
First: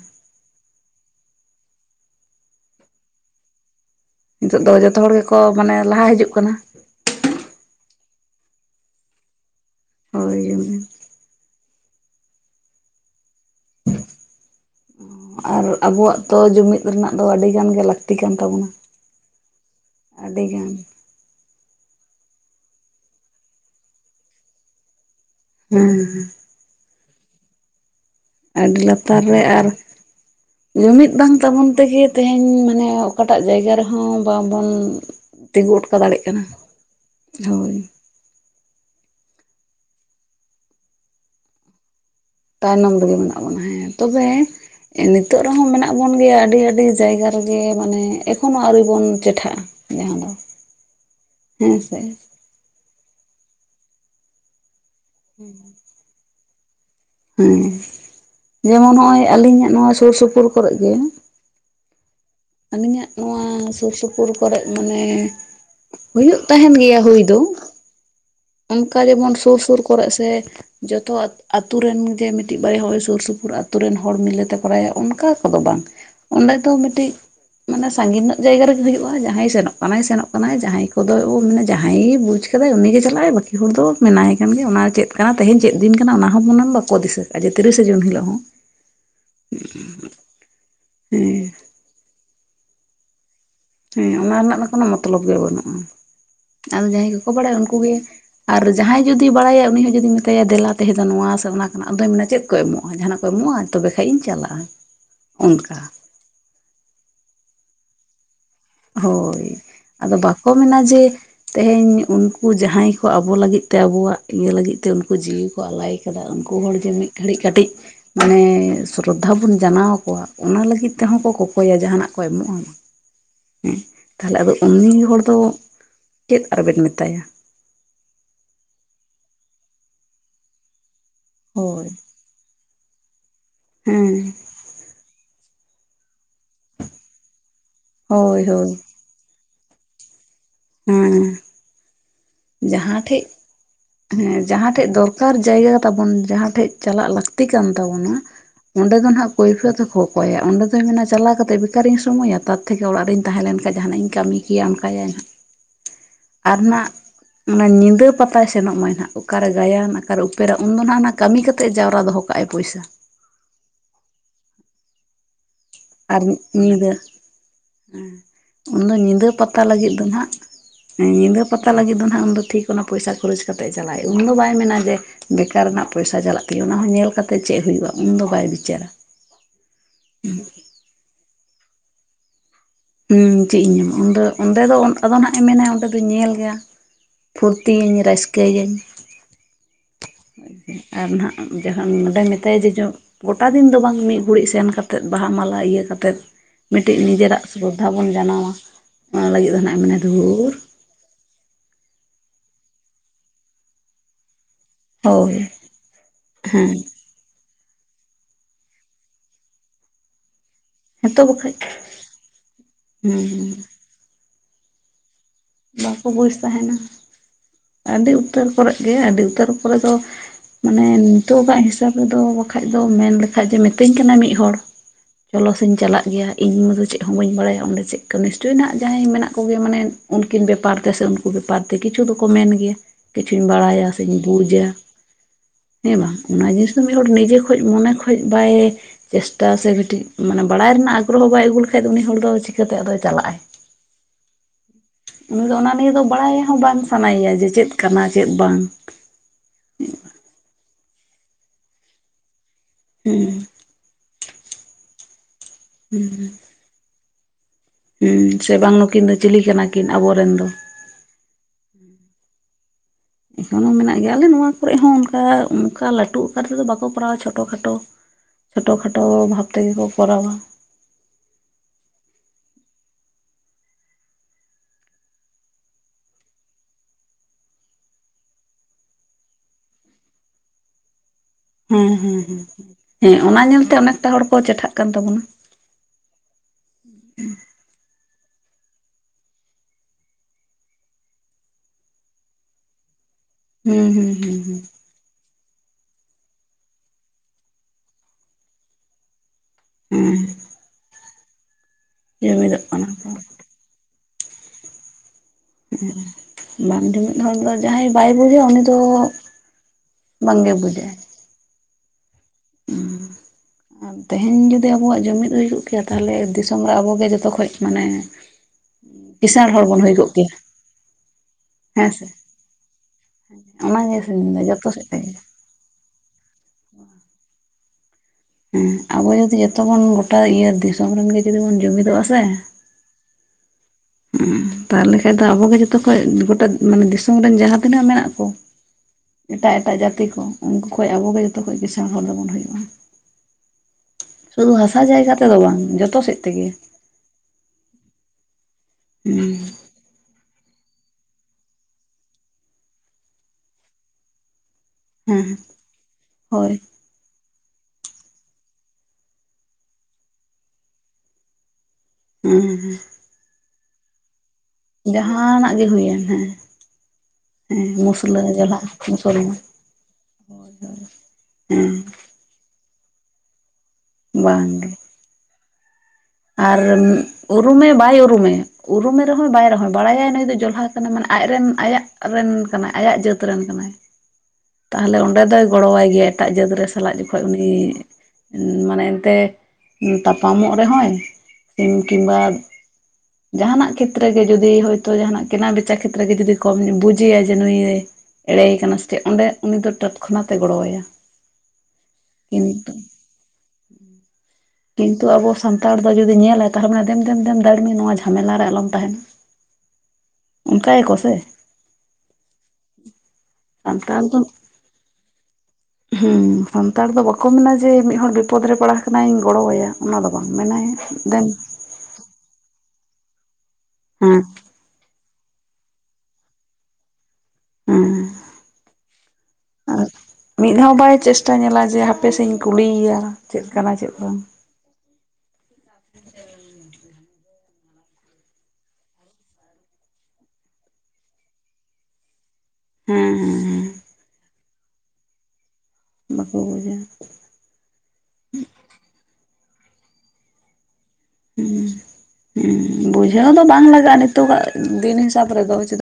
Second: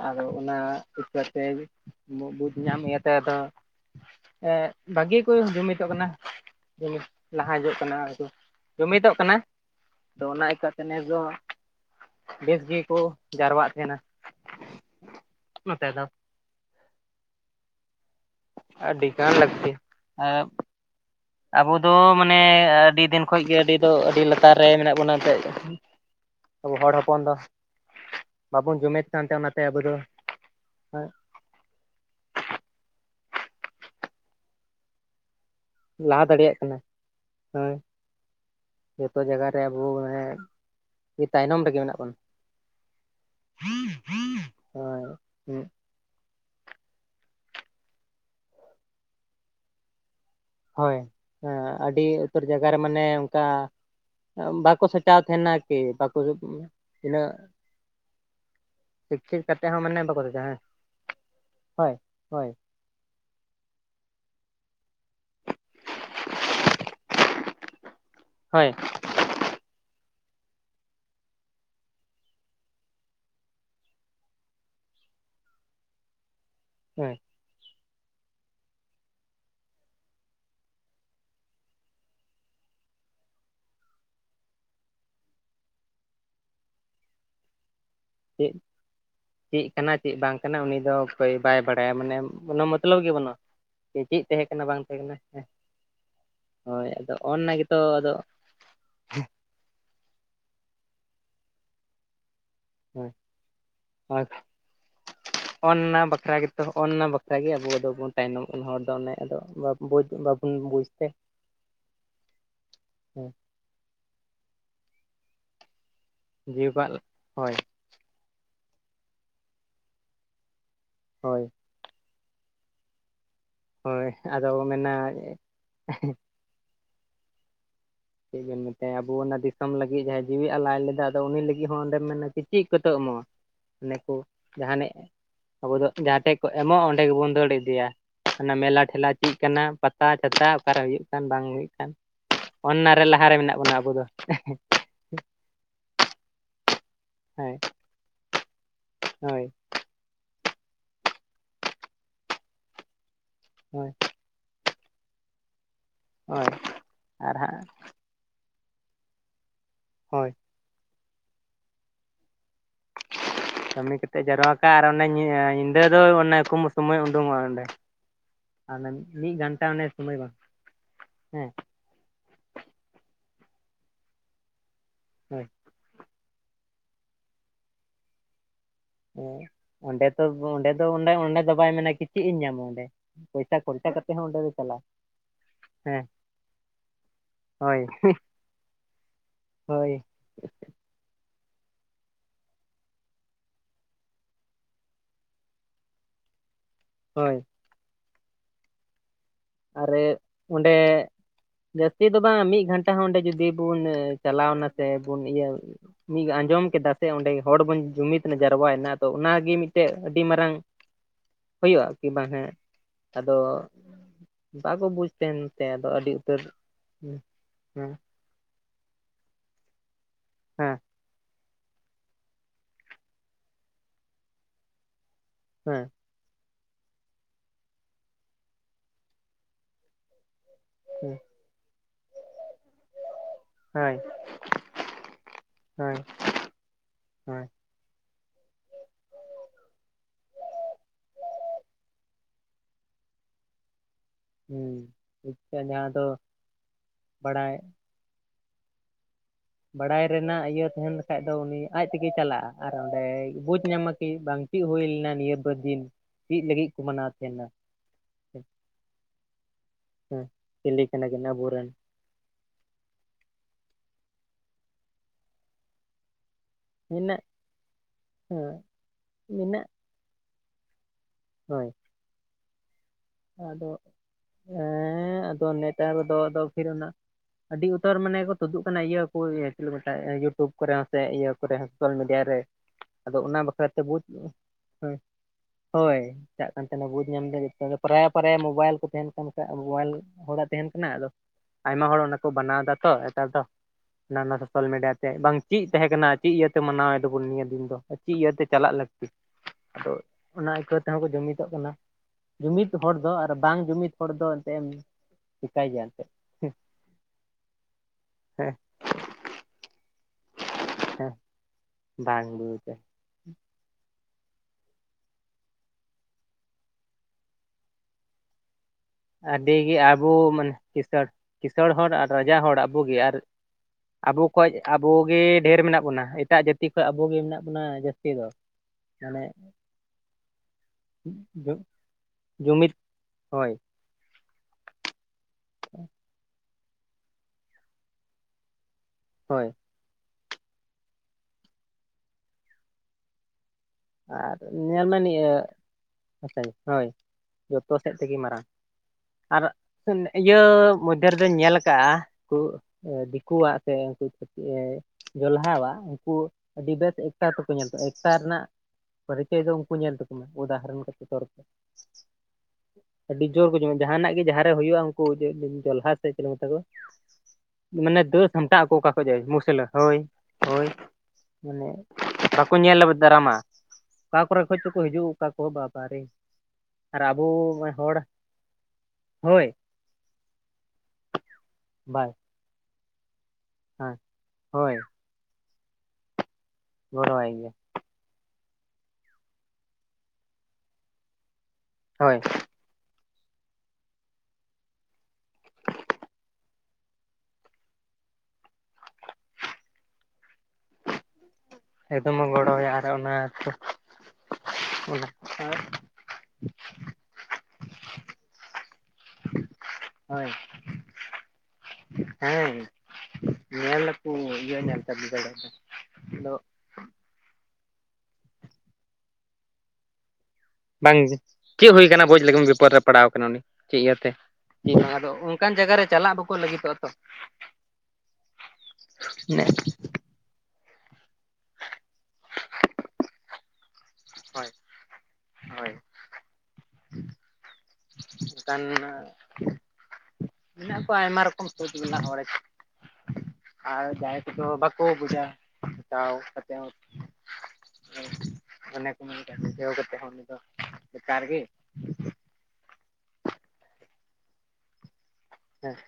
ᱟᱫᱚ ᱚᱱᱟ ᱟᱹᱛᱮ ᱵᱩᱡᱽ ᱧᱟᱢ ᱮᱫᱼᱟ ᱛᱮ ᱟᱫᱚ ᱱᱤᱛᱚᱜ ᱫᱚ [unintelligible] ᱡᱚᱛᱚ ᱦᱚᱲ ᱵᱷᱟᱹᱜᱤ ᱠᱚ ᱜᱮᱠᱚ ᱢᱟᱱᱮ ᱡᱩᱢᱤᱫᱚᱜ ᱞᱟᱦᱟ ᱠᱟᱱᱟ ᱦᱤᱡᱩᱜ ᱞᱟᱦᱟ ᱦᱤᱡᱩᱜ ᱠᱟᱱᱟ ᱟᱨ ᱠᱚ ᱡᱩᱢᱤᱫᱚᱜ ᱠᱟᱱᱟ ᱟᱫᱚ ᱦᱳᱭ ᱚᱱᱟ ᱡᱩᱢᱤᱫ ᱠᱟᱹᱛᱮ ᱱᱮᱥ ᱫᱚ ᱵᱮᱥ ᱜᱮᱠᱚ ᱡᱟᱨᱣᱟᱜ ᱛᱟᱦᱮᱱᱟ ᱟᱨ ᱱᱚᱛᱮ ᱫᱚ ᱟᱵᱚᱣᱟᱜ ᱛᱚ ᱡᱩᱢᱤᱫᱽ ᱨᱮᱱᱟᱜ ᱫᱚ ᱟᱹᱰᱤ ᱜᱟᱱ ᱜᱮ ᱞᱟᱹᱠᱛᱤ ᱾ ᱞᱟᱹᱠᱛᱤ ᱠᱟᱱ ᱛᱟᱵᱚᱱᱟ ᱟᱹᱰᱤᱜᱟᱱ ᱞᱟᱹᱠᱛᱤ ᱟᱹᱰᱤ ᱜᱟᱱ ᱟᱵᱚ ᱫᱚ ᱢᱟᱱᱮ ᱟᱹᱰᱤ ᱫᱤᱱ ᱠᱷᱚᱡ ᱜᱮ ᱟᱹᱰᱤ ᱫᱚ ᱟᱹᱰᱤ ᱞᱟᱛᱟᱨ ᱨᱮ ᱢᱮᱱᱟᱜ ᱵᱚᱱᱟ ᱦᱮᱸ ᱾ ᱟᱵᱚ ᱦᱚᱲ ᱦᱚᱯᱚᱱ ᱫᱚ ᱟᱹᱰᱤ ᱵᱟᱵᱚᱱ ᱡᱩᱢᱤᱫ ᱞᱟᱛᱟᱨ ᱠᱟᱱᱛᱮ ᱨᱮ ᱚᱱᱟᱛᱮ ᱟᱨ ᱟᱵᱚ ᱫᱚ ᱡᱩᱢᱤᱫ ᱵᱟᱝ ᱛᱟᱵᱚᱱ ᱛᱮᱜᱮ ᱛᱮᱦᱮᱧ ᱢᱟᱱᱮ ᱚᱠᱟᱴᱟᱜ ᱡᱟᱭᱜᱟ ᱨᱮᱦᱚᱸ ᱵᱟᱵᱚᱱ ᱛᱤᱸᱜᱩ ᱟᱴᱠᱟ ᱫᱟᱲᱮᱭᱟᱜ ᱠᱟᱱᱟ ᱦᱳᱭ ᱡᱚᱛᱚ ᱡᱟᱭᱜᱟ ᱨᱮ ᱟᱵᱚ ᱢᱟᱱᱮ ᱛᱟᱭᱱᱚᱢ ᱨᱮᱜᱮ ᱢᱮᱱᱟᱜ ᱵᱚᱱᱟ ᱾ ᱛᱟᱭᱱᱚᱢ ᱨᱮᱜᱮ ᱢᱮᱱᱟᱜ ᱵᱚᱱᱟ ᱦᱮᱸ ᱛᱚᱵᱮ ᱱᱤᱛᱚᱜ ᱨᱮᱦᱚᱸ ᱢᱮᱱᱟᱜ ᱵᱚᱱ ᱜᱮᱭᱟ ᱟᱹᱰᱤ ᱟᱹᱰᱤ ᱡᱟᱭᱜᱟ ᱨᱮᱜᱮ ᱢᱟᱱᱮ ᱮᱠᱷᱚᱱ ᱦᱚᱸ ᱟᱹᱣᱨᱤ ᱵᱚᱱ ᱪᱮᱴᱷᱟᱜᱼᱟ ᱡᱟᱦᱟᱸ ᱫᱚ ᱾ ᱦᱳᱭ ᱦᱮᱸ ᱟᱹᱰᱤ ᱩᱛᱟᱹᱨ ᱡᱟᱭᱜᱟ ᱨᱮ ᱢᱟᱱᱮ ᱚᱱᱠᱟ ᱵᱟᱠᱚ [unintelligible] ᱠᱤ ᱵᱟᱠᱚ [inaudible] ᱦᱮᱸ ᱡᱮᱢᱚᱱ ᱱᱚᱜᱼᱚᱭ ᱥᱤᱠᱠᱷᱤᱛ ᱟᱹᱞᱤᱧᱟᱜ ᱠᱟᱛᱮᱫ ᱦᱚᱸ ᱱᱚᱣᱟ ᱢᱟᱱᱮ ᱥᱩᱨ ᱵᱟᱠᱚ ᱥᱩᱯᱩᱨ ᱥᱟᱪᱟᱣᱟ ᱦᱮᱸ ᱠᱚᱨᱮᱜ ᱜᱮ ᱦᱳᱭ ᱦᱳᱭ ᱟᱹᱞᱤᱧᱟᱜ ᱱᱚᱣᱟ ᱥᱩᱨ ᱥᱩᱯᱩᱨ ᱠᱚᱨᱮ ᱢᱟᱱᱮ ᱦᱩᱭᱩᱜ ᱛᱟᱦᱮᱱ ᱜᱮᱭᱟ ᱦᱩᱭ ᱫᱚ ᱦᱳᱭ ᱚᱱᱠᱟ ᱡᱮᱢᱚᱱ ᱥᱩᱨ ᱥᱩᱨ ᱠᱚᱨᱮᱜ ᱥᱮ ᱥᱮ ᱡᱚᱛᱚ ᱟᱛᱳ ᱨᱮᱱ ᱜᱮ ᱢᱤᱫᱴᱤᱡ ᱵᱟᱨᱭᱟ ᱦᱚᱸᱜᱼᱚᱭ ᱥᱩᱨ ᱥᱩᱯᱩᱨ ᱟᱛᱳ ᱨᱮᱱ ᱦᱚᱲ ᱢᱤᱞᱮ ᱛᱮ ᱠᱚᱨᱟᱭᱟ ᱚᱱ ᱚᱠᱟ ᱠᱚᱫᱚ ᱵᱟᱝ ᱚᱸᱰᱮ ᱫᱚ ᱢᱤᱫᱴᱤᱡ ᱦᱳᱭ ᱢᱟᱱᱮ ᱥᱟᱺᱜᱤᱧ ᱧᱚᱜ ᱡᱟᱭᱜᱟ ᱨᱮᱜᱮ ᱦᱩᱭᱩᱜᱼᱟ ᱡᱟᱦᱟᱸᱭ ᱥᱮᱱᱚᱜ ᱠᱟᱱᱟᱭ ᱥᱮᱱᱚᱜ ᱠᱟᱱᱟᱭ ᱡᱟᱦᱟᱸᱭ ᱠᱚᱫᱚ ᱢᱟᱱᱮ ᱡᱟᱦᱟᱸᱭ ᱵᱩᱡ ᱠᱟᱫᱟᱭ ᱩᱱᱤ ᱜᱮ ᱪᱟᱞᱟᱜ ᱟᱭ ᱵᱟᱹᱠᱤ ᱦᱚᱲ ᱫᱚ ᱢᱮᱱᱟᱭ ᱠᱟᱱ ᱜᱮᱭᱟ ᱚᱱᱟ ᱪᱮᱫ ᱠᱟᱱᱟ ᱛᱮᱦᱮᱧ ᱪᱮᱫ ᱫᱤᱱ ᱠᱟᱱᱟ ᱚᱱᱟ ᱦᱚᱸ ᱢᱟᱱᱮ ᱵᱟᱠᱚ ᱫᱤᱥᱟᱹ ᱠᱟᱜᱼᱟ ᱡᱮ ᱛᱤᱨᱤᱥ ᱪᱮᱫ ᱪᱮᱫ ᱠᱟᱱᱟ ᱪᱮᱫ ᱵᱟᱝ ᱠᱟᱱᱟ ᱩᱱᱤ ᱦᱮᱸ ᱫᱚᱭ ᱵᱟᱭ ᱵᱟᱲᱟᱭᱟ ᱢᱟᱱᱮ ᱚᱱᱟ ᱢᱚᱛᱞᱚᱵ ᱜᱮ ᱵᱟᱱᱩᱜ-ᱟ ᱦᱮᱸ ᱚᱱᱟ ᱨᱮᱱᱟᱜ ᱫᱚ ᱠᱚᱱᱚ ᱢᱚᱛᱞᱚᱵ ᱜᱮ ᱵᱟᱹᱱᱩᱜᱼᱟ ᱾ ᱟᱫᱚ ᱦᱳᱭ ᱡᱟᱦᱟᱸᱭ ᱠᱚᱠᱚ ᱚᱱᱟ ᱵᱟᱲᱟᱭᱟ ᱩᱱᱠᱩ ᱜᱮᱛᱚ ᱜᱮ ᱟᱫᱚ ᱟᱨ ᱡᱟᱦᱟᱸᱭ ᱡᱩᱫᱤ ᱵᱟᱲᱟᱭᱟ ᱩᱱᱤ ᱦᱚᱸ ᱡᱩᱫᱤᱧ ᱢᱮᱛᱟᱭᱟ ᱫᱮᱞᱟ ᱛᱟᱦᱮᱸ ᱱᱚᱣᱟ ᱥᱮ ᱚᱱᱟ ᱠᱟᱱᱟ ᱫᱚᱭ ᱢᱮᱱᱟ ᱪᱮᱫ ᱠᱚ ᱮᱢᱚᱜᱼᱟ? ᱡᱟᱦᱟᱱᱟᱜ ᱠᱚ ᱮᱢᱚᱜᱼᱟ? ᱛᱚᱵᱮ ᱠᱷᱟᱱ ᱤᱧ ᱪᱟᱞᱟᱜᱼᱟ ᱾ ᱚᱱ ᱚᱱᱟ ᱵᱟᱠᱷᱨᱟ ᱜᱮᱛᱚ ᱚᱱ ᱚᱱᱟ ᱵᱟᱠᱷᱨᱟ ᱜᱮ ᱟᱵᱚ ᱫᱚᱵᱚᱱ ᱛᱟᱭᱱᱚᱢ ᱠᱟᱱᱟ ᱦᱚᱲ ᱫᱚ ᱚᱱᱮ ᱟᱫᱚ ᱦᱚᱭ ᱵᱩᱡᱽ ᱟᱫᱚ ᱵᱟᱠᱚ ᱵᱟᱵᱚᱱ ᱢᱮᱱᱟ ᱵᱩᱡᱽ ᱡᱮ ᱛᱮ ᱛᱮᱦᱮᱧ ᱩᱱᱠᱩ ᱡᱟᱦᱟᱸᱭ ᱠᱚ ᱦᱮᱸ ᱟᱵᱚ ᱞᱟᱹᱜᱤᱫ ᱛᱮ ᱟᱵᱚᱣᱟᱜ ᱤᱭᱟᱹ ᱞᱟᱹᱜᱤᱫ ᱛᱮ ᱩᱱᱠᱩ ᱩᱱᱠᱩ ᱡᱤᱣᱤ ᱠᱚ ᱟᱞᱟᱭ ᱟᱠᱟᱫᱟ ᱩᱱᱠᱩ ᱡᱤᱣᱤ ᱦᱚᱲ ᱡᱮ ᱠᱚᱣᱟᱜ ᱢᱤᱫ ᱜᱷᱟᱹᱲᱤᱡ ᱦᱳᱭ ᱠᱟᱹᱴᱤᱡ ᱢᱟᱱᱮ ᱥᱨᱚᱫᱷᱟ ᱵᱚᱱ ᱡᱟᱱᱟᱣ ᱟᱠᱚᱣᱟ ᱚᱱᱟ ᱞᱟᱹᱜᱤᱫ ᱛᱮᱦᱚᱸ ᱠᱚ ᱦᱳᱭ ᱠᱚᱠᱚᱭᱟ ᱡᱟᱦᱟᱱᱟᱜ ᱠᱚ ᱮᱢᱚᱜᱼᱟ᱾ ᱦᱮᱸ ᱦᱳᱭ ᱛᱟᱦᱞᱮ ᱟᱫᱚ ᱠᱚ ᱢᱮᱱᱟ ᱩᱱᱤ ᱦᱚᱲ ᱫᱚ ᱪᱮᱫ ᱟᱨᱵᱮᱱ ᱢᱮᱛᱟᱭᱟ᱾ ᱪᱮᱫ ᱵᱮᱱ ᱢᱮᱛᱟᱭᱟ ᱟᱵᱚ ᱚᱱᱟ ᱫᱤᱥᱚᱢ ᱞᱟᱹᱜᱤᱫ ᱡᱟᱦᱟᱸᱭ ᱡᱤᱣᱤ ᱮ ᱟᱞᱟᱭ ᱞᱮᱫᱟ ᱟᱫᱚ ᱩᱱᱤ ᱞᱟᱹᱜᱤᱫ ᱦᱚᱸ ᱦᱳᱭ ᱚᱸᱰᱮᱢ ᱢᱮᱱᱟ ᱠᱚ ᱪᱮᱫ ᱦᱮᱸ [unintelligible] ᱡᱟᱦᱟᱱᱤᱡ ᱟᱵᱚ ᱫᱚ ᱡᱟᱦᱟᱸ ᱴᱷᱮᱡ ᱮᱢᱚᱜᱼᱟ ᱚᱸᱰᱮ ᱜᱮᱵᱚᱱ ᱫᱟᱹᱲ ᱤᱫᱤᱭᱟ ᱦᱳᱭ ᱚᱱᱟ ᱦᱳᱭ ᱢᱮᱞᱟ ᱴᱷᱮᱞᱟ ᱪᱮᱫ ᱠᱟᱱᱟ ᱯᱟᱛᱟ ᱥᱮᱛᱟ ᱚᱠᱟᱨᱮ ᱦᱩᱭᱩᱜ ᱠᱟᱱ ᱵᱟᱝ ᱦᱩᱭᱩᱜ ᱠᱟᱱ ᱚᱱᱟᱨᱮ ᱡᱟᱦᱟᱸᱴᱷᱮᱡ ᱞᱟᱦᱟᱨᱮ ᱢᱮᱱᱟᱜ ᱵᱚᱱᱟ ᱟᱵᱚ ᱫᱚ ᱦᱮᱸ ᱡᱟᱦᱟᱸᱴᱷᱮᱡ ᱫᱚᱨᱠᱟᱨ ᱡᱟᱭᱜᱟ ᱛᱟᱵᱚᱱ ᱡᱟᱦᱟᱸᱴᱷᱮᱡ ᱪᱟᱞᱟᱜ ᱞᱟᱹᱠᱛᱤ ᱦᱮᱸ ᱠᱟᱱ ᱛᱟᱵᱚᱱᱟ ᱚᱸᱰᱮ ᱫᱚ ᱦᱳᱭ ᱦᱟᱸᱜ [unintelligible] ᱚᱸᱰᱮ ᱫᱚ ᱢᱮᱱᱟ ᱪᱟᱞᱟᱣ ᱠᱟᱛᱮᱫ ᱵᱮᱠᱟᱨᱤᱧ ᱥᱚᱢᱚᱭᱟ ᱛᱟᱫᱷᱮ ᱜᱮ ᱚᱲᱟᱜ ᱨᱤᱧ ᱛᱟᱦᱮᱸ ᱞᱮᱱ ᱠᱷᱟᱱ ᱦᱳᱭ ᱡᱟᱦᱟᱱᱟᱜ ᱤᱧ ᱠᱟᱹᱢᱤ ᱠᱮᱭᱟ ᱚᱱ ᱟᱭᱟᱭ ᱦᱟᱜ ᱦᱳᱭ ᱟᱨ ᱦᱟᱜ ᱟᱨ ᱦᱟᱸᱜ ᱚᱱᱟ ᱧᱤᱫᱟᱹ ᱯᱟᱛᱟᱭ ᱥᱮᱱᱚᱜ ᱢᱟᱭ ᱦᱟᱸᱜ ᱚᱠᱟᱨᱮ ᱜᱟᱭᱟᱱ ᱟᱠᱟᱨ ᱦᱳᱭ ᱩᱯᱟᱹᱨᱟ ᱩᱱ ᱫᱚ ᱦᱟᱜ ᱚᱱᱟ ᱠᱟᱹᱢᱤ ᱠᱷᱟᱹᱛᱤᱨ ᱡᱟᱣᱨᱟ ᱫᱚᱦᱚ ᱠᱚ ᱠᱟᱹᱢᱤ ᱠᱟᱛᱮ ᱡᱟᱣᱨᱟ ᱠᱟᱜᱼᱟ ᱟᱨ ᱚᱱᱮ [unintelligible] ᱚᱸᱰᱮ ᱫᱚ ᱟᱨ ᱚᱱᱮ ᱠᱚᱢ ᱧᱤᱫᱟᱹ ᱥᱚᱢᱚᱭ ᱩᱰᱩᱝᱚᱜᱼᱟ ᱚᱸᱰᱮ ᱟᱨ ᱢᱤᱫ ᱜᱷᱚᱱᱴᱟ ᱚᱱᱮ ᱥᱚᱢᱚᱭ ᱵᱟᱝ ᱦᱮᱸ ᱧᱤᱫᱟᱹ ᱯᱟᱛᱟ ᱞᱟᱹᱜᱤᱫ ᱫᱚ ᱦᱟᱸᱜ ᱩᱱᱫᱚ ᱴᱷᱤᱠ ᱚᱱᱟ ᱯᱚᱭᱥᱟ ᱠᱷᱚᱨᱚᱪ ᱠᱟᱛᱮ ᱪᱟᱞᱟᱜᱼᱟ ᱩᱱᱫᱚ ᱵᱟᱭ ᱢᱮᱱᱟ ᱡᱮ ᱦᱳᱭ ᱵᱮᱠᱟᱨ ᱨᱮᱱᱟᱜ ᱯᱚᱭᱥᱟ ᱪᱟᱞᱟᱜ ᱚᱱᱟ ᱦᱚᱸ ᱧᱮᱞ ᱠᱟᱛᱮᱫ ᱪᱮᱫ ᱦᱩᱭᱩᱜᱼᱟ ᱩᱱᱫᱚ ᱵᱟᱭ ᱵᱤᱪᱟᱹᱨᱟ ᱦᱳ ᱚᱸᱰᱮ ᱫᱚ ᱚᱸᱰᱮ ᱫᱚ ᱚᱸᱰᱮ ᱫᱚ ᱵᱟᱭ ᱢᱮᱱᱟ ᱠᱤ ᱪᱮᱫ ᱤᱧ ᱧᱟᱢᱟ᱾ ᱚᱸᱰᱮ ᱦᱮᱸ ᱯᱚᱭᱥᱟ ᱪᱮᱫ ᱤᱧ ᱠᱷᱚᱨᱪᱟ ᱧᱟᱢᱟ ᱠᱟᱛᱮ ᱦᱚᱸ ᱚᱸᱰᱮ ᱫᱚ ᱪᱟᱞᱟᱜᱼᱟ ᱟᱫᱚ ᱦᱟᱸᱜᱮ ᱢᱮᱱᱟᱭᱟ ᱚᱸᱰᱮ ᱦᱮᱸ ᱫᱚᱧ ᱧᱮᱞ ᱜᱮᱭᱟ᱾ ᱦᱳᱭ ᱯᱷᱩᱨᱛᱟᱹᱧ ᱨᱟᱹᱥᱠᱟᱹᱭᱟᱹᱧ᱾ ᱦᱳᱭ ᱟᱨ ᱱᱟ-ᱟᱜ ᱡᱟᱦᱟᱸ ᱱᱚᱰᱮ ᱢᱮᱛᱟᱭᱟ ᱡᱮ ᱡᱳᱜ ᱜᱳᱴᱟ ᱫᱤᱱ ᱫᱚ ᱵᱟᱝ ᱢᱤᱫ ᱜᱷᱟᱹᱲᱤᱡ ᱥᱮᱱ ᱠᱟᱛᱮᱫ ᱵᱟᱦᱟ ᱢᱟᱞᱟ ᱤᱭᱟᱹ ᱠᱟᱛᱮᱫ ᱢᱤᱫᱴᱤᱡ ᱦᱳᱭ ᱱᱤᱡᱮᱨᱟᱜ ᱥᱨᱚᱫᱷᱟ ᱵᱚᱱ ᱡᱟᱱᱟᱣᱟ ᱚᱱᱟ ᱞᱟᱹᱜᱤᱫ ᱫᱚ ᱦᱟᱹᱜ ᱢᱮᱱᱟ ᱟᱨᱮ ᱫᱷᱩᱨ ᱚᱸᱰᱮ ᱡᱟᱹᱥᱛᱤ ᱫᱚ ᱵᱟᱝ ᱢᱤᱫ ᱜᱷᱚᱱᱴᱟ ᱦᱚᱸ ᱚᱸᱰᱮ ᱡᱩᱫᱤ ᱵᱚᱱ ᱪᱟᱞᱟᱣᱱᱟ ᱥᱮᱵᱚᱱ ᱦᱳᱭ ᱤᱭᱟᱹ ᱢᱤᱜ ᱟᱸᱡᱚᱢ ᱦᱮᱸ ᱠᱮᱫᱟ ᱥᱮ ᱚᱸᱰᱮ ᱦᱚᱲ ᱵᱚᱱ ᱡᱩᱢᱤᱫ ᱮᱱᱟ ᱡᱟᱨᱣᱟᱭᱮᱱᱟ ᱛᱚ ᱚᱱᱟᱜᱮ ᱢᱤᱫᱴᱮᱱ ᱟᱹᱰᱤ ᱢᱟᱨᱟᱝ ᱦᱮᱸᱛᱚ ᱵᱟᱠᱷᱟᱡ ᱦᱩᱭᱩᱜᱼᱟ ᱠᱤ ᱵᱟᱝ ᱦᱮᱸ ᱟᱫᱚ ᱦᱩᱸ ᱵᱟᱠᱚ ᱵᱩᱡ ᱵᱟᱠᱚ ᱵᱩᱡᱽ ᱛᱟᱦᱮᱸᱱᱟ ᱦᱮᱸ ᱟᱹᱰᱤ ᱩᱛᱟᱹᱨ ᱠᱚᱨᱮ ᱜᱮ ᱟᱹᱰᱤ ᱩᱛᱟᱹᱨ ᱯᱚᱨᱮ ᱫᱚ ᱦᱮᱸ ᱢᱟᱱᱮ ᱱᱤᱛᱚᱜᱟᱜ ᱦᱤᱥᱟᱹᱵ ᱨᱮᱫᱚ ᱵᱟᱠᱷᱟᱡ ᱫᱚ ᱢᱮᱱ ᱞᱮᱠᱷᱟᱡᱮ ᱢᱤᱛᱟᱹᱧ ᱠᱟᱱᱟ ᱢᱤᱫ ᱦᱚᱲ ᱪᱚᱞᱚ ᱥᱮᱧ ᱦᱳᱭ ᱪᱟᱞᱟᱜ ᱜᱮᱭᱟ᱾ ᱤᱧ ᱢᱟᱫᱚ ᱪᱮᱫ ᱦᱚᱸ ᱵᱟᱹᱧ ᱵᱟᱲᱟᱭᱟ ᱚᱸᱰᱮ ᱪᱮᱫ ᱠᱚ ᱱᱤᱥᱪᱚᱭ ᱡᱟᱦᱟᱸᱭ ᱢᱮᱱᱟᱜ ᱠᱚᱜᱮ ᱢᱟᱱᱮ᱾ ᱩᱱᱠᱤᱱ ᱵᱮᱯᱟᱨ ᱛᱮ ᱥᱮ ᱩᱱᱠᱩ ᱵᱮᱯᱟᱨ ᱛᱮ ᱠᱤᱪᱷᱩ ᱫᱚᱠᱚ ᱢᱮᱱ ᱜᱮᱭᱟ᱾ ᱠᱤᱪᱷᱩᱧ ᱵᱟᱲᱟᱭᱟ ᱦᱳᱭ ᱥᱮᱧ ᱵᱩᱡᱟ᱾ ᱦᱮᱸ ᱵᱟᱝ ᱚᱱᱟ ᱡᱤᱱᱤᱥ ᱫᱚ ᱢᱤᱫ ᱦᱚᱲ ᱱᱤᱡᱮ ᱦᱳᱭ ᱠᱷᱚᱡ ᱢᱚᱱᱮ ᱠᱷᱚᱱ ᱠᱷᱚᱡ ᱵᱟᱭ ᱪᱮᱥᱴᱟ ᱥᱮ ᱠᱟᱹᱴᱤᱡ ᱢᱟᱱᱮ ᱵᱟᱲᱟᱭ ᱨᱮᱱᱟᱜ ᱟᱜᱨᱚᱦᱚ ᱵᱟᱭ ᱟᱹᱜᱩ ᱞᱮᱠᱷᱟᱡ ᱩᱱᱤ ᱦᱚᱲ ᱫᱚ ᱪᱤᱠᱟᱹᱛᱮ ᱟᱫᱚᱭ ᱪᱟᱞᱟᱜᱼ ᱟᱭ ᱩᱱᱤ ᱫᱚ ᱦᱩᱸ ᱚᱱᱟ ᱱᱤᱭᱮ ᱡᱟᱦᱟᱸ ᱫᱚ ᱵᱟᱲᱟᱭ ᱦᱚᱸ ᱵᱟᱝ ᱥᱟᱱᱟᱭᱮᱭᱟ ᱡᱮ ᱵᱟᱲᱟᱭ ᱪᱮᱫ ᱠᱟᱱᱟ ᱪᱮᱫ ᱵᱟᱝ ᱵᱟᱲᱟᱭ ᱨᱮᱱᱟᱜ ᱤᱭᱟᱹ ᱛᱟᱦᱮᱱ ᱞᱮᱠᱷᱟᱡ ᱫᱚ ᱩᱱᱤ ᱟᱡ ᱛᱮᱜᱮ ᱪᱟᱞᱟᱜᱼᱟ᱾ ᱟᱨ ᱚᱸᱰᱮ ᱦᱮᱸ ᱵᱩᱡ ᱧᱟᱢᱟ ᱠᱤ ᱵᱟᱝ ᱪᱮᱫ ᱦᱩᱭ ᱞᱮᱱᱟ ᱱᱤᱭᱟᱹ ᱵᱟᱨ ᱫᱤᱱ ᱪᱮᱫ ᱞᱟᱹᱜᱤᱫ ᱠᱚ ᱢᱟᱱᱟᱣ ᱛᱟᱦᱮᱱᱟ ᱦᱮᱸ ᱥᱮ ᱵᱟᱝ ᱱᱩᱠᱤᱱ ᱫᱚ ᱪᱤᱞᱤ ᱠᱟᱱᱟ ᱠᱤᱱ ᱟᱵᱚᱨ ᱦᱮᱸ ᱨᱮᱱ ᱫᱚ ᱪᱤᱞᱤ ᱠᱟᱱᱟ ᱠᱤᱱ ᱟᱵᱚᱨᱮᱱ ᱮᱠᱷᱚᱱᱳ ᱢᱮᱱᱟᱜ ᱜᱮᱭᱟ ᱟᱞᱮ ᱱᱚᱣᱟ ᱠᱚᱨᱮᱜ ᱦᱚᱸ ᱚᱱᱠᱟ ᱚᱱᱠᱟ ᱞᱟᱹᱴᱩ ᱚᱠᱟᱨ ᱛᱮᱫᱚ ᱵᱟᱠᱚ ᱠᱚᱨᱟᱣᱟ ᱢᱮᱱᱟᱜ ᱪᱷᱳᱴᱳ ᱠᱷᱟᱴᱳ ᱦᱮᱸ ᱠᱷᱳᱴᱳ ᱠᱷᱟᱴᱚ ᱵᱷᱟᱵᱽ ᱢᱮᱱᱟᱜ ᱛᱮᱜᱮ ᱠᱚ ᱠᱚᱨᱟᱣᱟ᱾ ᱦᱳᱭ ᱟᱫᱚ ᱦᱮᱸ ᱟᱫᱚ ᱱᱮᱰᱟ ᱠᱚᱫᱚ ᱟᱫᱚ ᱯᱷᱤᱨᱱᱟ᱾ ᱟᱹᱰᱤ ᱩᱛᱟᱹᱨ ᱢᱟᱱᱮ ᱠᱚ ᱛᱩᱫᱩᱜ ᱠᱟᱱᱟ ᱤᱭᱟᱹ ᱠᱚ [unintelligible] ᱤᱭᱩᱴᱩᱵᱽ ᱠᱚᱨᱮ ᱦᱚᱸ ᱥᱮ ᱤᱭᱟᱹ ᱠᱚᱨᱮ ᱦᱚᱸ ᱦᱮᱸ ᱥᱳᱥᱟᱞ ᱦᱮᱸ ᱢᱤᱰᱤᱭᱟ ᱨᱮ ᱦᱮᱸ ᱦᱮᱸ ᱟᱫᱚ ᱚᱱᱟ ᱧᱮᱞᱛᱮ ᱵᱟᱠᱷᱨᱟᱛᱮ ᱵᱩᱡᱽ ᱚᱱᱮᱠᱴᱟ ᱦᱚᱲ ᱠᱚ ᱪᱮᱴᱷᱟᱜ ᱠᱟᱱ ᱛᱟᱵᱚᱱᱟ᱾ ᱦᱳᱭ ᱪᱟᱜ ᱛᱟᱦᱮᱱᱟ ᱵᱩᱡᱽ ᱧᱟᱢ ᱫᱟᱭ᱾ ᱦᱮᱸ ᱵᱟᱨᱭᱟ ᱢᱳᱵᱟᱭᱤᱞ ᱠᱚ ᱛᱟᱦᱮᱸᱱ ᱠᱟᱱ ᱠᱷᱟ ᱢᱳᱵᱟᱭᱤᱞ ᱦᱚᱲᱟᱜ ᱛᱟᱦᱮᱱ ᱠᱟᱱᱟ ᱟᱫᱚ ᱟᱭᱢᱟ ᱦᱚᱲ ᱚᱱᱟᱠᱚ ᱵᱮᱟᱱᱟᱣ ᱮᱫᱟ ᱛᱚ ᱮᱠᱟᱞ ᱛᱚ ᱦᱩᱸ ᱦᱩᱸ ᱚᱱᱟ ᱦᱩᱸ ᱦᱩᱸ ᱥᱳᱥᱟᱞ ᱢᱤᱰᱤᱭᱟ ᱛᱮ ᱵᱟᱝ ᱪᱤᱫ ᱛᱮᱦᱮᱸ ᱠᱟᱱᱟ ᱪᱤᱫ ᱤᱭᱟᱹᱛᱮ ᱢᱟᱱᱟᱣ ᱫᱚᱵᱚᱱ ᱱᱤᱭᱟᱹ ᱫᱤᱱ ᱫᱚ ᱪᱮᱫ ᱤᱭᱟᱹᱛᱮ ᱪᱟᱞᱟᱜ ᱞᱟᱹᱠᱛᱤ? ᱟᱫᱚ ᱦᱮᱸ ᱚᱱᱟ ᱟᱹᱭᱠᱟᱹᱣ ᱛᱮᱦᱚᱸ ᱠᱚ ᱡᱩᱢᱤᱫᱚᱜ ᱠᱟᱱᱟ ᱡᱩᱢᱤᱫᱚᱜ ᱡᱩᱢᱤᱫ ᱠᱟᱱᱟ ᱦᱚᱲ ᱠᱚ ᱫᱚ ᱟᱨ ᱵᱟᱝ ᱡᱩᱢᱤᱫ ᱦᱚᱲ ᱫᱚ ᱫᱮᱢ ᱵᱟᱝ ᱰᱷᱮᱣᱮᱜ ᱫᱷᱟᱣ ᱡᱟᱦᱟᱸᱭ ᱵᱟᱭ ᱵᱩᱡᱟ ᱦᱮᱸ ᱩᱱᱤ ᱫᱚ ᱵᱟᱝᱜᱮ ᱵᱩᱡᱟᱭ ᱦᱮᱸ ᱵᱟᱝ ᱵᱩ ᱪᱟ ᱟᱨ ᱛᱮᱦᱮᱧ ᱡᱩᱫᱤ ᱟᱵᱚᱣᱟᱜ ᱡᱩᱢᱤᱫ ᱦᱩᱭᱩᱜ ᱠᱮᱭᱟ ᱛᱟᱦᱞᱮ ᱫᱤᱥᱚᱢ ᱨᱮ ᱟᱵᱚᱜᱮ ᱡᱚᱛᱚ ᱠᱷᱚᱡ ᱢᱟᱱᱮ ᱠᱤᱥᱟᱹᱬ ᱦᱚᱲ ᱟᱹᱰᱤᱜᱮ ᱵᱚᱱ ᱦᱩᱭ ᱟᱵᱚ ᱠᱚᱜ ᱠᱮᱭᱟ ᱢᱟᱱᱮ ᱠᱤᱥᱟᱹᱲ ᱠᱤᱥᱟᱹᱲ ᱦᱮᱸ ᱦᱚᱲ ᱥᱮ ᱟᱨ ᱨᱟᱡᱟ ᱦᱚᱲ ᱟᱵᱚᱜᱮ ᱟᱨ ᱚᱱᱟᱜᱮ ᱟᱵᱩ ᱥᱮᱧ ᱠᱷᱚᱡ ᱡᱚᱛᱚ ᱥᱮᱫ ᱛᱮᱜᱮ ᱟᱵᱩᱜᱮ ᱰᱷᱹᱮᱨ ᱢᱮᱱᱟᱜ ᱵᱚᱱᱟ ᱮᱴᱟᱜ ᱡᱟᱹᱛᱤ ᱠᱷᱚᱡ ᱟᱵᱩᱜᱮ ᱢᱮᱱᱟᱜ ᱵᱚᱱᱟ ᱡᱟᱹᱥᱛᱤ ᱫᱚ ᱦᱮᱸ ᱟᱵᱚ ᱢᱟᱱᱮ ᱡᱩᱫᱤ ᱡᱚᱛᱚ ᱵᱚᱱ ᱜᱚᱴᱟᱭ ᱤᱭᱟᱹ ᱫᱤᱥᱚᱢ ᱨᱮᱱ ᱜᱮ ᱡᱩᱫᱤ ᱵᱚᱱ ᱡᱩᱢᱤᱫᱚᱜᱼᱟ ᱥᱮ ᱡᱩᱢᱤᱫ ᱦᱳᱭ ᱦᱮᱸ ᱛᱟᱦᱞᱮ ᱠᱷᱟᱜ ᱫᱚ ᱟᱵᱚᱜᱮ ᱡᱚᱛᱚ ᱠᱷᱚᱡ ᱜᱚᱴᱟ ᱢᱟᱱᱮ ᱫᱤᱥᱚᱢ ᱨᱮᱱ ᱡᱟᱦᱟᱸ ᱛᱤᱱᱟᱹᱜ ᱢᱮᱱᱟᱜ ᱠᱚ ᱦᱳᱭ ᱮᱴᱟᱜ ᱮᱴᱟᱜ ᱡᱟᱹᱛᱤ ᱠᱚ ᱩᱱᱠᱩ ᱠᱷᱚᱡ ᱟᱵᱚᱜᱮ ᱡᱚᱛᱚ ᱠᱷᱚᱡ ᱠᱤᱥᱟᱹᱲ ᱦᱚᱲ ᱫᱚ ᱵᱩᱱ ᱦᱩᱭᱩᱜᱼᱟ ᱟᱨ ᱥᱩᱫᱷᱩ ᱦᱟᱥᱟ ᱧᱮᱞᱢ ᱡᱟᱭᱜᱟ ᱱᱤᱭᱟᱹ ᱛᱮᱫᱚ ᱵᱟᱝ ᱡᱚᱛᱚ ᱥᱮᱫ ᱟᱪᱷᱟ ᱛᱮᱜᱮ ᱦᱳᱭ ᱡᱚᱛᱚ ᱥᱮᱫ ᱛᱮᱜᱮ ᱢᱟᱨᱟᱝ ᱦᱮᱸ ᱟᱨ ᱤᱱ ᱤᱭᱟᱹ ᱢᱚᱫᱽᱫᱷᱮ ᱨᱮᱫᱚᱧ ᱧᱮᱞ ᱠᱟᱜᱼᱟ ᱫᱤᱠᱩ ᱫᱤᱠᱩᱣᱟᱜ ᱥᱮ ᱦᱮᱸ ᱡᱚᱞᱦᱟᱣᱟᱜ ᱩᱱᱠᱩ ᱦᱳᱭ ᱟᱹᱰᱤ ᱵᱮᱥ ᱮᱠᱴᱟᱨ ᱛᱮᱠᱚ ᱧᱮᱞ ᱠᱚᱣᱟ ᱮᱠᱴᱟᱨ ᱨᱮᱱᱟᱜ ᱯᱟᱺᱨᱪᱟᱺᱭ ᱫᱚ ᱩᱱᱠᱩ ᱧᱮᱞ ᱛᱟᱠᱚ ᱢᱮ ᱩᱫᱟᱦᱚᱨᱚᱱ ᱠᱟᱛᱮ ᱛᱚᱨᱠᱚ ᱮᱻᱮ ᱡᱚᱛᱚ ᱠᱚ ᱡᱚᱢᱟ ᱡᱟᱦᱟᱱᱟᱜ ᱜᱮ ᱡᱟᱦᱟᱸᱨᱮ ᱦᱩᱭᱩᱜᱼᱟ ᱩᱱᱠᱩ ᱜᱮ ᱡᱚᱞᱦᱟ ᱦᱩᱭᱮᱱ ᱥᱮ ᱦᱮᱸ ᱪᱤᱞᱤ ᱠᱳ ᱢᱮᱛᱟ ᱠᱚᱣᱟ ᱦᱮᱸ ᱢᱟᱱᱮ ᱢᱩᱥᱞᱟᱹ ᱫᱟᱹᱲ ᱡᱚᱞᱦᱟ ᱥᱟᱢᱴᱟᱜ ᱟᱠᱚ ᱚᱠᱟ ᱠᱷᱚᱡ ᱡᱮ ᱢᱩᱥᱚᱞᱢᱟᱱ ᱢᱩᱥᱟᱹᱞᱟ ᱦᱳᱭ ᱦᱳᱭ ᱢᱟᱱᱮ ᱦᱮᱸ ᱵᱟᱠᱚ ᱧᱮᱞ ᱫᱟᱨᱟᱢᱟ ᱚᱠᱟ ᱠᱚᱨᱮ ᱠᱷᱚᱡ ᱵᱟᱝᱜᱮ ᱪᱩᱠᱚ ᱦᱤᱡᱩᱜ ᱚᱠᱟ ᱠᱚᱦᱚᱸ ᱵᱟ ᱟᱨ ᱩᱨᱩᱢᱮ ᱵᱟᱭ ᱦᱚᱲ ᱩᱨᱩᱢᱮ ᱩᱨᱩᱢᱮ ᱨᱮᱦᱚᱸ ᱵᱟᱭ ᱦᱳᱭ ᱨᱮᱦᱚᱭ ᱵᱟᱲᱟᱭᱟᱭ ᱱᱩᱭ ᱫᱚ ᱡᱚᱞᱦᱟ ᱠᱟᱱᱟᱭ ᱢᱟᱱᱮ ᱟᱡᱨᱮᱱ ᱟᱭᱟᱜ ᱵᱟᱭ ᱨᱮᱱ ᱠᱟᱱᱟᱭ ᱟᱭᱟᱜ ᱡᱟᱹᱛ ᱨᱮᱱ ᱠᱟᱱᱟᱭ ᱦᱳᱭ ᱛᱟᱦᱚᱞᱮ ᱚᱸᱰᱮ ᱫᱚᱭ ᱜᱚᱲᱚᱣᱟᱭ ᱜᱮᱭᱟ ᱮᱴᱟᱜ ᱡᱟᱹᱛ ᱨᱮ ᱥᱟᱞᱟᱜ ᱡᱚᱠᱷᱚᱜ ᱜᱚᱲᱚᱣᱟᱭ ᱩᱱᱤ ᱜᱮᱭᱟ ᱢᱟᱱᱮ ᱮᱱᱛᱮ ᱛᱟᱯᱟᱢᱚᱜ ᱨᱮᱦᱚᱸᱭ ᱤᱧ ᱠᱤᱝᱵᱟ ᱦᱳᱭ ᱡᱟᱦᱟᱱᱟᱜ ᱠᱷᱮᱛᱨᱮ ᱜᱮ ᱡᱩᱫᱤ ᱦᱳᱭᱛᱚ ᱡᱟᱦᱟᱱᱟᱜ ᱠᱮᱱᱟᱝ ᱵᱮᱪᱟ ᱠᱷᱮᱛᱨᱮ ᱜᱮ ᱡᱩᱫᱤ ᱠᱚᱢ ᱵᱩᱡᱮᱭᱟ ᱡᱮ ᱱᱩᱭ ᱮᱲᱮᱭᱮ ᱠᱟᱱᱟ ᱥᱮᱪᱮᱫ ᱚᱸᱰᱮ ᱩᱱᱤ ᱫᱚ ᱴᱚᱴ ᱠᱷᱚᱱᱟᱜᱛᱮᱭ ᱜᱚᱲᱚ ᱟᱭᱟ ᱮᱠᱫᱚᱢᱮ ᱜᱚᱲᱚᱟᱭᱟ ᱟᱨ ᱚᱱᱟ ᱠᱩ ᱠᱤᱱᱛᱩ ᱟᱵᱚ ᱥᱟᱱᱛᱟᱲ ᱫᱚ ᱡᱩᱫᱤ ᱧᱮᱞᱟᱭ ᱛᱟᱦᱚᱞᱮ ᱫᱮᱱ ᱫᱮᱱᱫᱮᱢ ᱫᱟᱲᱢᱤ ᱱᱚᱣᱟ ᱡᱷᱟᱢᱮᱞᱟ ᱨᱮ ᱟᱞᱚᱢ ᱛᱟᱦᱮᱱᱟ ᱦᱳᱭ ᱚᱱᱠᱟᱭ ᱟᱠᱚ ᱥᱮ ᱦᱮᱸ ᱧᱮᱞᱞᱟᱠᱩ ᱤᱭᱟᱹ ᱧᱮᱞᱛᱮ ᱵᱩᱡᱦᱟᱹᱣ ᱫᱟᱢᱥᱮ ᱦᱩ ᱥᱟᱱᱛᱟᱲ ᱫᱚ ᱵᱟᱠᱚ ᱢᱮᱱᱟ ᱡᱮ ᱢᱤᱫᱦᱚᱲ ᱵᱤᱯᱚᱫᱽ ᱨᱮ ᱯᱟᱲᱟᱣ ᱟᱠᱟᱱᱟᱧ ᱜᱚᱲᱚ ᱣᱟᱭᱟ ᱚᱱᱟ ᱫᱚ ᱵᱟᱝ ᱢᱮᱱᱟᱭ ᱵᱟᱝ ᱫᱮᱱ ᱪᱤᱫ ᱦᱩᱭᱠᱟᱱᱟ ᱵᱩᱡᱽ ᱞᱟᱹᱜᱤᱫ ᱵᱤᱯᱚᱛ ᱨᱮ ᱯᱟᱲᱟᱣ ᱟᱠᱟᱱᱟ ᱩᱱᱤ ᱪᱮᱫ ᱤᱭᱟᱹᱛᱮ ᱦᱮᱸ ᱚᱱᱟ ᱫᱚ ᱚᱱᱠᱟᱱ ᱡᱟᱭᱜᱟ ᱨᱮ ᱪᱟᱞᱟᱜ ᱵᱟᱠᱩ ᱞᱟᱹᱜᱤᱛᱚᱜᱼᱟ ᱛᱚ ᱦᱮᱸ ᱱᱮ ᱤᱱᱟᱦᱚᱸ ᱵᱟᱭ ᱪᱮᱥᱴᱟ ᱧᱮᱞᱟ ᱡᱮ ᱦᱟᱯᱮᱥᱮᱧ ᱠᱩᱞᱤᱭᱭᱟ ᱪᱮᱫ ᱠᱟᱱᱟ ᱪᱮᱫ ᱵᱟᱝ ᱦᱳᱭ ᱦᱳᱭ ᱮᱱᱠᱷᱟᱱ ᱢᱮᱱᱟᱜ ᱠᱚᱣᱟ ᱟᱭᱢᱟ ᱨᱚᱠᱚᱢ ᱥᱳᱡᱽ ᱵᱟᱞᱟ ᱦᱚᱲ ᱦᱩᱻᱦᱩᱻᱦᱩ ᱩᱱᱠᱩ ᱫᱚ ᱵᱟᱠᱩ ᱵᱩᱡᱟ ᱦᱟᱛᱟᱣ ᱵᱟᱠᱚ ᱠᱟᱛᱮᱜ ᱵᱩᱡᱟ ᱦᱚᱸ ᱚᱱᱮ ᱠᱩ ᱢᱮᱱ ᱟᱠᱟᱫ ᱵᱩᱡᱦᱟᱹᱣ ᱦᱚᱸ ᱩᱱᱤ ᱫᱚ ᱵᱮᱠᱟᱨ ᱜᱮ ᱦᱩᱸ ᱵᱩᱡᱷᱟᱹᱣ ᱫᱚ ᱵᱟᱝ ᱞᱟᱜᱟᱜᱼᱟ ᱱᱤᱛᱚᱜᱟᱜ ᱫᱤᱱ ᱦᱤᱥᱟᱹᱵ ᱨᱮᱫᱚ ᱦᱮᱸ ᱪᱮᱫᱟᱜ